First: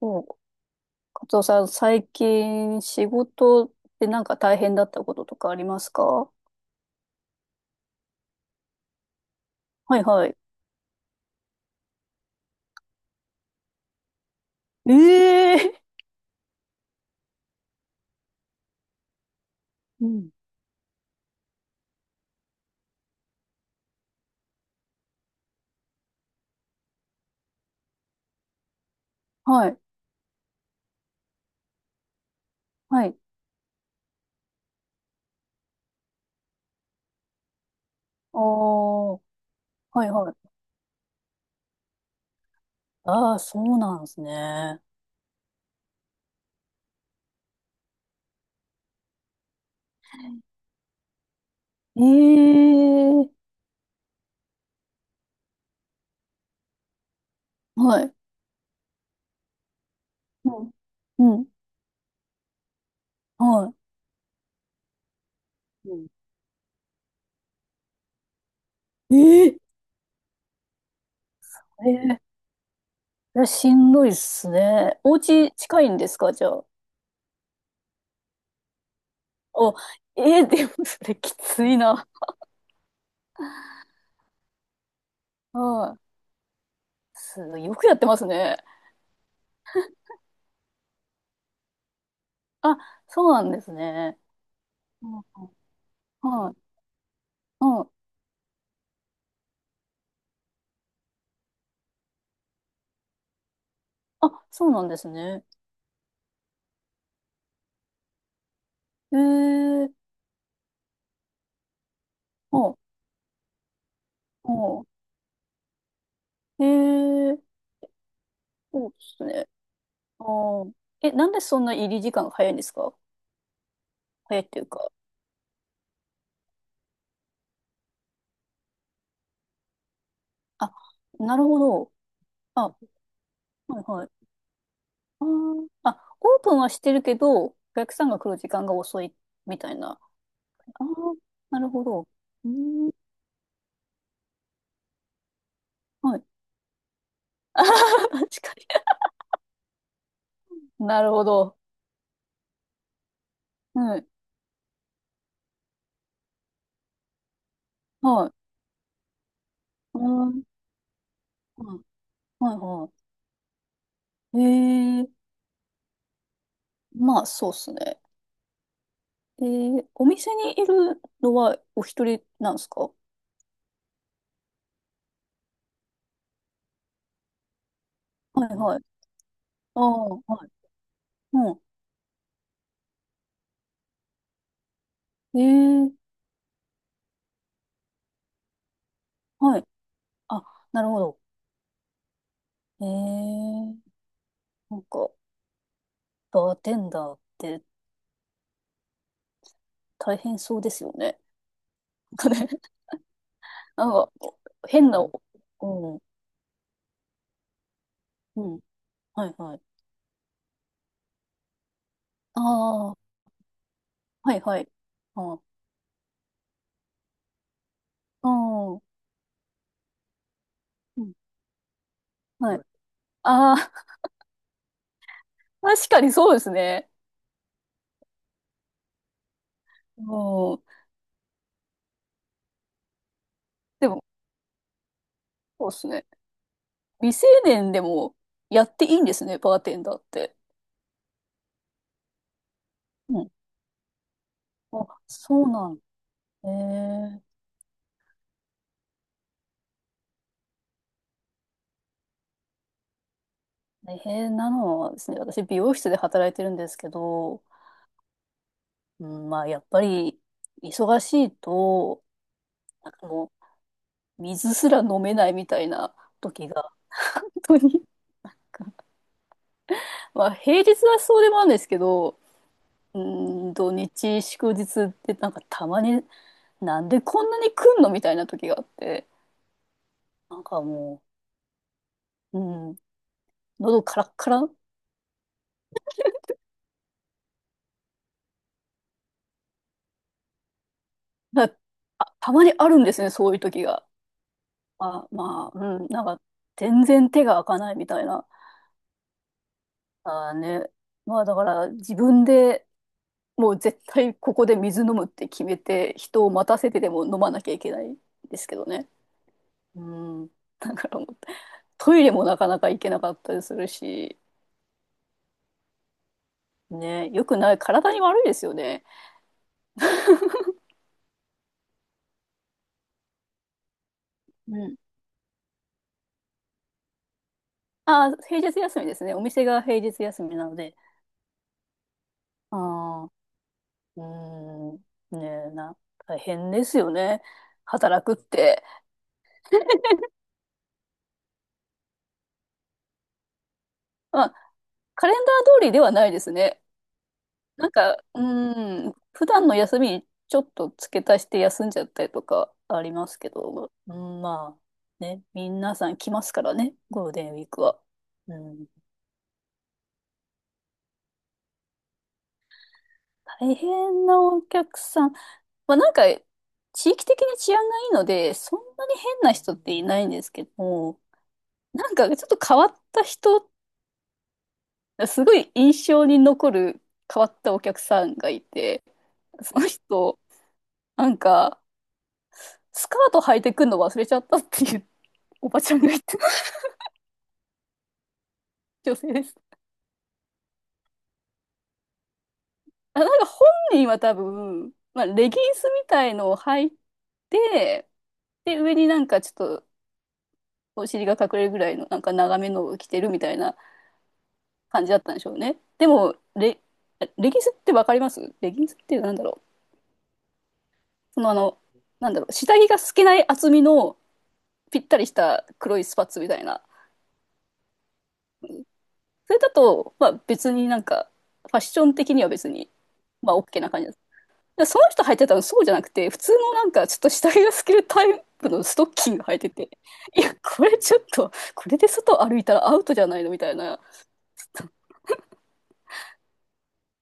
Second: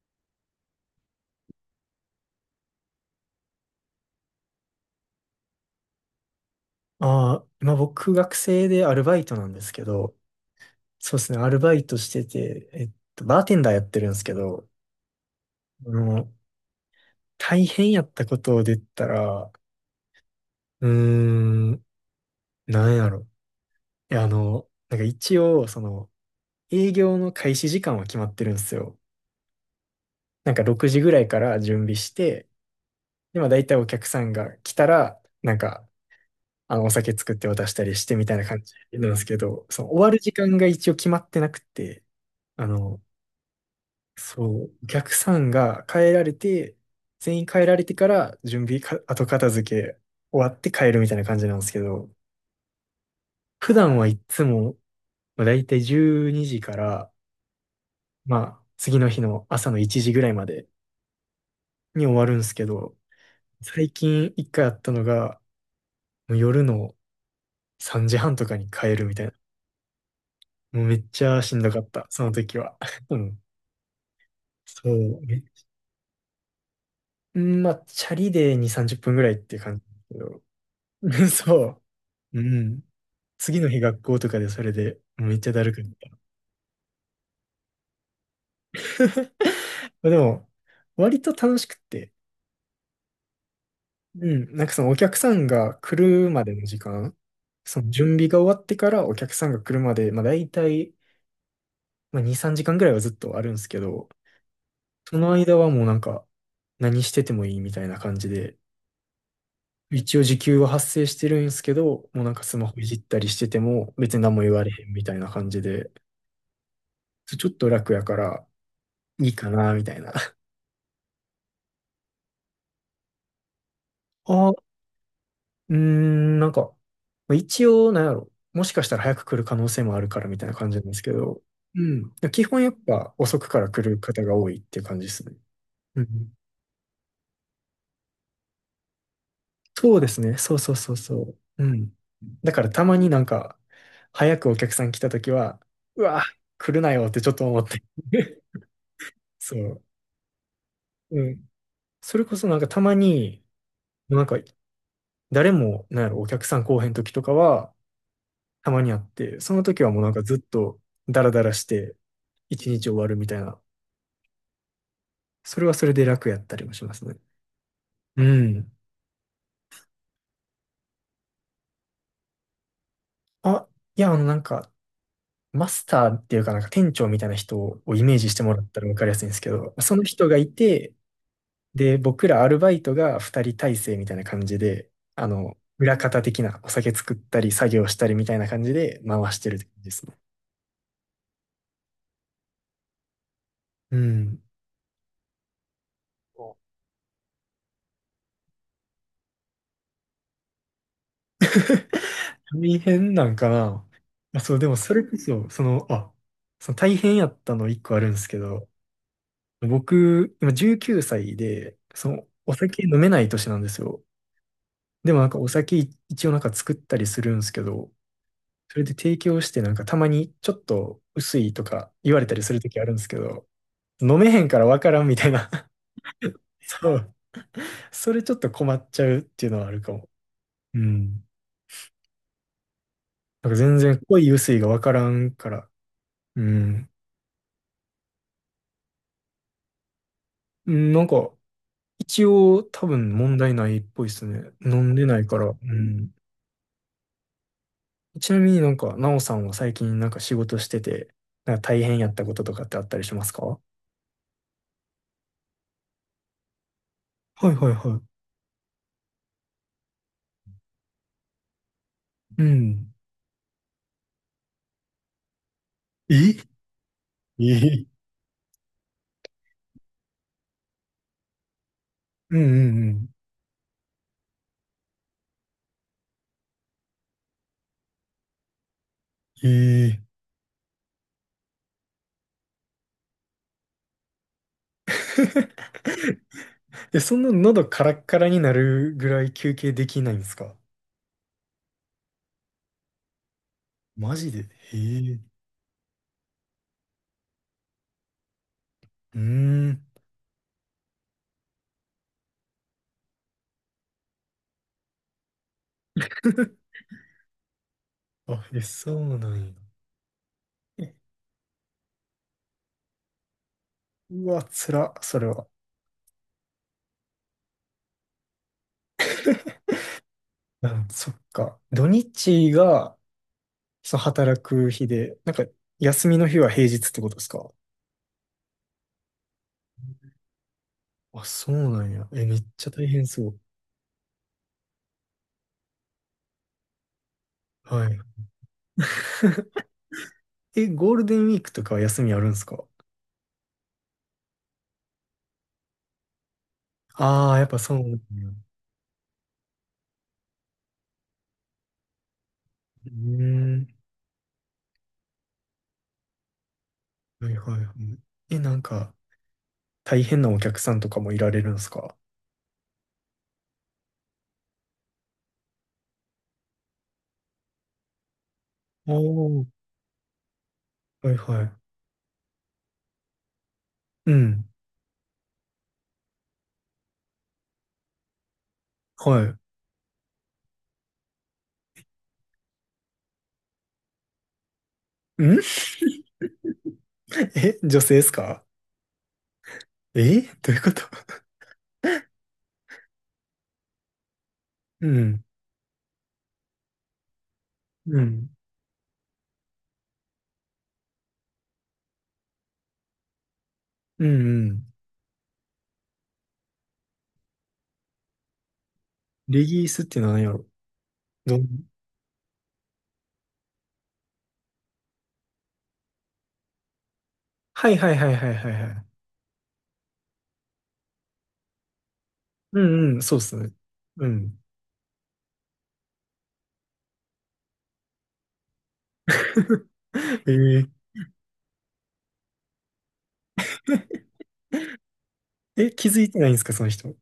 そう、カツオさん、最近仕事でなんか大変だったこととかありますか？はああ、今僕学生でアルバイトなんですけいど、はい。そうですね、アルバイトしてて、バーテンダーやってるんですけど、ええ、あの、大変やったことを出たら、うん。うーん、なんやろ。いや、なんか一応、営業の開始時間は決まってるんですよ。はい。なんか6時ぐらいから準備して、はい。で、まあ大体お客さんが来たら、なんか、お酒作って渡したりしてみたいあな感じなんあ、ではすけど、その終わいるは時い。間が一応決まってなくて、あの、ああ、そうなんですそう、ね。逆算が変えられて、全員変えられてから準備か、後片付け終わって帰るみたいな感じなんですけえど、え、普段はいつも、まあ、だいたい12時から、はい。まあ、次の日の朝の1時ぐらいまうでん。うん。に終わるんですけど、は最近一回あったのが、い。うん、もう夜の3時半とかに帰るみたいな。ええもうめっちゃしんどかった、ええ、その時は。ういん。や、しんどいっすそね。おう。家近いんですかじゃあ？うん、まあ、チャリで2、30分ぐらいっていうお、感じだええ、けでもそれど。きついそな。う。うん。次の日学校とかでそれでめっちゃだるくなっはた。い。すごいよくやってますね。まあでも、割と楽しくって、あ、そうなんですね。うん、なんかそのお客さんが来るまはでい。の時間、そうのん。準備が終わってからお客さんが来るまで、まあ大体、まあ2、3時間ぐらいはずっとあるんですけど、あ、そうなんですそのね。間はもうなんか何しててもいいみたいな感じで、ええー。一応時給は発生してるんですけど、もうなんかスマお、ホいじったりしてても別に何も言われへんみたいな感じで、ええー。ちょっと楽やからそうですいいね。かなみたいな。う、え、なんでそんな入り時間が早いんですか？早いっあていうあ、か。なんか、まあ一応、なんやろ。もしかしたら早く来る可能性もあるからみたいな感あ、じなんですけなど、るほうど。ん。基本あ、やっはぱ遅くからい来るはい。方が多いっていう感じですあね。ー、うあ、ん。オープンはしてるけど、お客さんが来る時間が遅いみたいそな。うですね。そう、そう、あそう、ー、そう。なうるほん。ど。うーだからたん。まになんか、早くお客さん来た時は、うはい。わ、来るなよってちょっと思あっー、て。確 かそう。に。なるうほん。ど。それこそなんかたまに、はい。なんか誰も、なんやろ、お客さん来おへん時とかは、はい。たまにあって、その時はうもうなんかずっん。とダラダラしはいてはい一日は終わるみたいな、い。ええー。それはそれで楽やったりもしますね。まあ、そうっすね。うん。お店にいるのはお一人なんですか？あ、いや、なんか、マスターっていうかなんか店長みたいな人をイメージしてはもいらっはたい。らわかりやすいんですけど、あそのあ、人がはいい。て、うで、僕らアルバイトが二人体制みたいな感じで、ん。ー、裏方的なお酒作ったり作業したりみたいな感じで回してるっはてい。感じですね。あ、なるほど。えー、うん。なんか、バーテンダーって大変そうですよね。なんかね、大変なんかな。なんか、まあ、そう、でも変そな、れうこそ、ん、あ、その大変やったの一個あるんですけうん、ど、はいはい。僕、今19歳で、あお酒飲めあ、ない年なんですよ。はいはい。でもあなんあ、かあお酒一応なんか作ったりするんですけど、そあ、れで提供してなんかたまにちょっうとん、薄いとか言われたりすはい。るときあるんですけど、ああ、飲めへんからわからんみたいな。確かにそうです ね。そう。それちょっと困っちゃうっていうのはあるかも。うん。うん。なんか全で然も、濃い薄いがわからんから。そうですね。うん。未成年でもやっていいんですね、バーテンダーって。うん、なんか、一応多分うん。問題ないっぽいですね。飲んあ、でないかそら。ううなん。ん。えー、ちなみになんか、なおさんは最近なんか仕事してて、なんか大変やったこととかってあったりしますか？は大変なのはですね、私、美容室で働いてるんですけど、い、はい、はうん、まあ、やっぱり、忙しいと、い。うなん。んかもう、水すら飲めないみたいな時えが、本当に、え、まあ、平日はそうでもあるんですけど、うん、うん、ううん。ーん、土日、祝日ってなんかたまに、なんでこんなに来んのみたいな時があって、ええ。 なんかもう、うん、喉カラッカラ、え、そんな喉カラッカラになるぐらい休憩できないんですか？なあたまにあるんですね、そういう時が。マジで？えあ、え。まあ、うん、なんか、全然手が開かないみたいな。うーん。あーね。まあ、だから、自分でもう絶対ここで水飲むって決めて、人を待た せてでも飲まなきゃいけないんですあ、けえ、どね。そうなんや。うん。だかえ、らもう、トイレもなかなか行けなかったりするし、うわ、つら、それは。ね、よくない、体に悪いですよね。あ、そっか。土日が、その働うくん。日で、なんか、休みの日は平日ってことですか？あー、平日休みですね。お店が平日休みなので。あ、そうなんや。え、めっあちゃ大変あ、そう。うん、ねえな、大変ですよね。はい。働くって。え、ゴールデンウィークとかは休みあるんですか？まあ、カレンダー通りではないですね。ああー、やっぱなんそうなんか、や。うん、普段の休みにちょっと付け足して休んじゃったりとかあうりますけーん。ど、うん、まあ、ね、皆さん来ますからね、ゴールデはンウい、ィーはクい、はは。い。うえ、なんん、か、大変なお客さんとかもいられるんですか？大変なお客さん。まあなんか、地域的に治安がいいので、そんなおに変おなー。人っていないんですけども、はい、はい。なんかちょっと変わった人、うん。すごい印象に残る変わったお客さんがいて、はい。その人、なんか、スカート履いてくるの忘れちゃったっていううん。 おばちゃんが言ってた え、女性ですか？女性です。え、どういうこと？あ、なんか本人は多分、うまあ、ん。レギンスみたいのを履いて、うん。で、上になんかちょっとお尻が隠れるぐらいのなんか長めのを着てるみたいなうん、うん。感じだったんでしょうね。でも、レギンスってわかります？レギンスっていうのはなんだろレう。ギースって何やろ？そのあどんの、なんだろう、下着が透けない厚みのぴったりした黒いスパッツみたいな。はい、はい、はい、はい、はい、はい。それだと、まあ別になんか、ファッション的には別うに、ん、うん、そうっますあ ね。OK な感じです。うん。でその人履いてたのそうじゃなくて、普通のなんかちょっと下着が透けるタイプのストッキング履いて て、いえや、こー、れちょっと、これで外歩いたらアウトじゃないのみたいな、え、気づいてないんですか、その人。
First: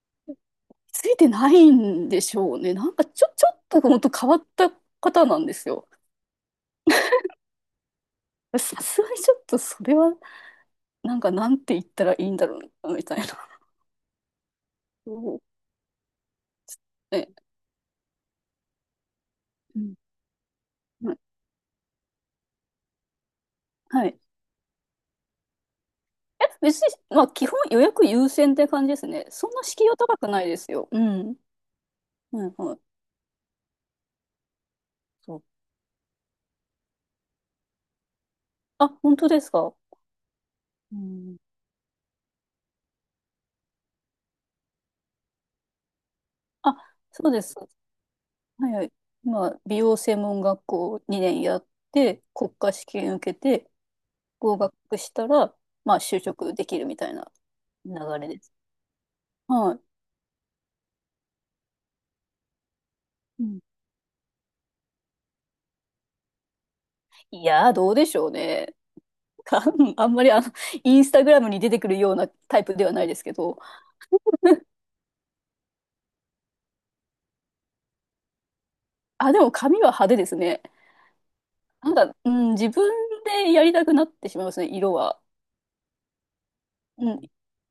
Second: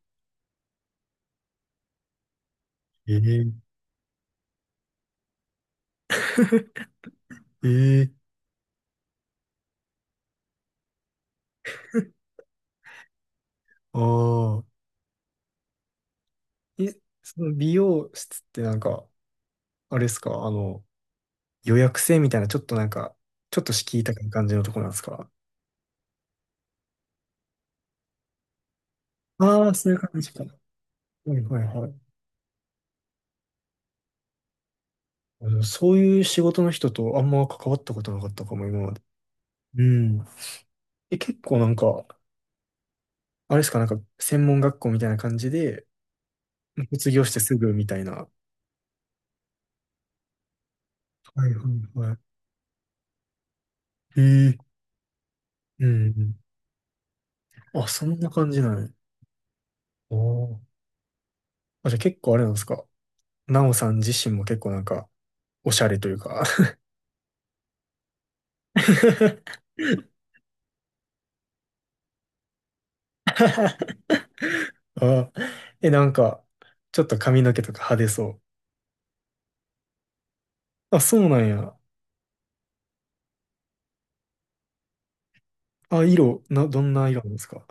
ついてないんでしょうね。なんかえちょー、っと本当変わった方なんですよ。えー、さすがにちょっとそれは、なんかなんて言ったらいいんだろうなみたいな。ああ。そうえ、ね、その美容室ってなんか、うんあれですか、うん、予約制みたいな、ちょっとなんか、ちょっと敷居はい。高い感じのとこなんですか？え、別に、まあ基本予約優先って感じですね。そんあなあー、敷居そういはう高感くじなか。いはですよ。うん。い、はい、はい。はいはい。そう。そういう仕事の人とあんま関わったことなかったかも、今あ、まで。本当ですか？うん。うえ、ん、結構なんか、あれですか、なんか、専門学校みたいな感じで、あ、卒業そしうてですす。ぐみたいな。ははいはい。今、美容専門学校2い、年はい、やっはて、国家試験受けて、い。ええ。合格したら、うまあ、就ん、職できるみたいなうん。あ、流そんなれで感す。じなんや。はい。あー、あ、じゃあ結構あれなんですか？うん、なおさん自身も結構なんか、おしゃれというか。 いやー、どうでしょうね。か あんまりインスタグラムに出てくるようなタイプではないですけど、あ、え、なんか、ちょっと髪の毛とか派手そあ、でも髪は派手ですね。う。あ、そうなんや。なんか、うん、自分でやりたくなってしまいますね、色は。あ、色、どんなうん、色なんですか。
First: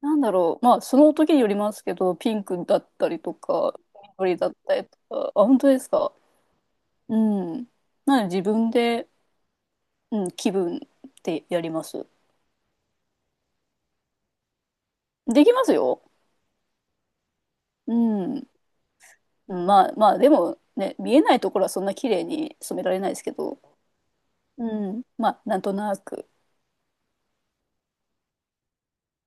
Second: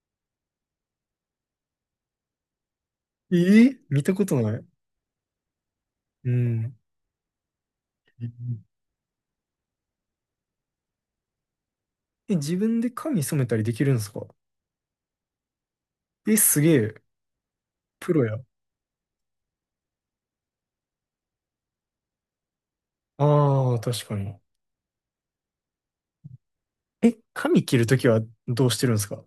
なんだろう。まあ、その時によりますけど、ピンクだったりえとか、ー、見たこ緑とだっない。たりとか。あ、本当ですか。うん。うん。なので自分で、うん、気分でやります。え、自分で髪染めたりできるんですか？できますよ。え、すげえ。うプロや。ん。まあまあ、でもね、見えないところはそんな綺麗に染められないですけど、ああ、確かに。うん。まあ、なんとなく。え、髪切るときはどうしてるんですか？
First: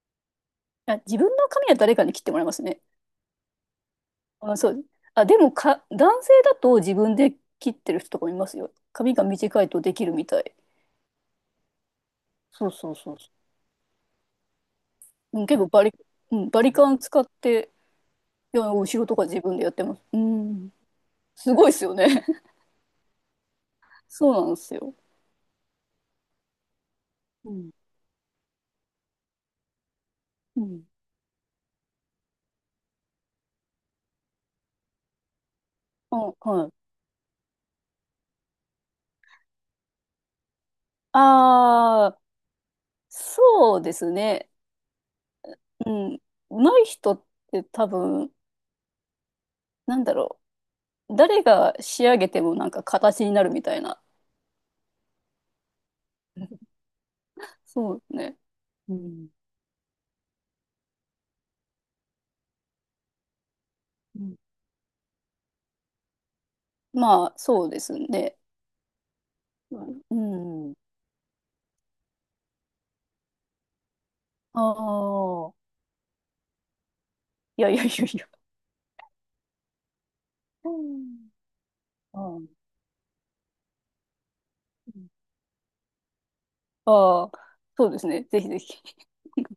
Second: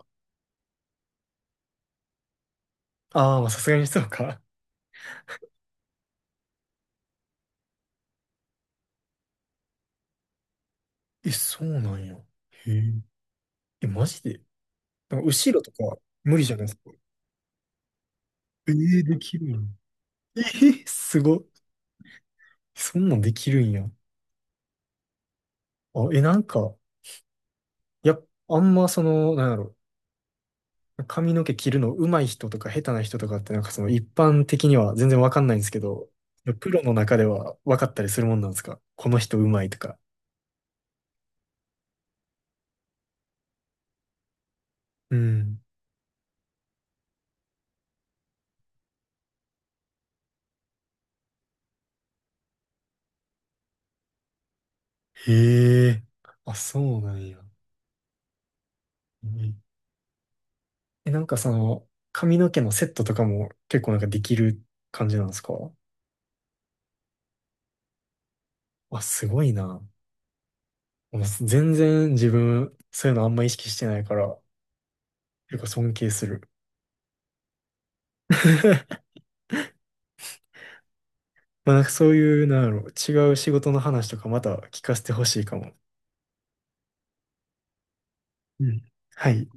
あ、自分の髪は誰かに切ってもらいますね。ああ、まあさすがにそうか。あ、そう。あ、でもか、男性だと自分で切ってる人とかもいますよ。髪が短いとできるみたい。え、そうなんや。そへうそえ。うそうそう。え、マジで？なんかうん、後結ろ構とかう無理ん、じゃバないリですカか。ン使って、いや、え後ー、ろとでかき自るん分や。でやってます。うえん。ー、すごっ。すごいですよね。そんなんできるんや。そうなんですよ。あ、え、なんか、うん。あんまなんやろ。うん。髪の毛切るの上手い人とか下手な人とかってなんか一般的には全然わかんないんですけど、あ、はプい。ロの中ではわかったりするもんなんですか？この人上手いとか。ああ、そうですね。うん。うん。上手い人って多分、なんだろう。誰が仕上げてもなんか形になるみたいな。へえ。あ、そうなんや。そうですね。ううん。ん、え、なんか髪の毛のセットとかも結構なんかうできん、る感じなんですか？まあ、そうですね。あ、すごいな。うん。もう全然自分、そういうのあんま意識してないから、ああー、結構尊敬する。いやいやいやいや。うん。まあなんかそうういう、ん、なんだろう、違う仕事の話とかまた聞かせてほしいかも。ああ、そうですね。ぜひぜうひ。ん。はい。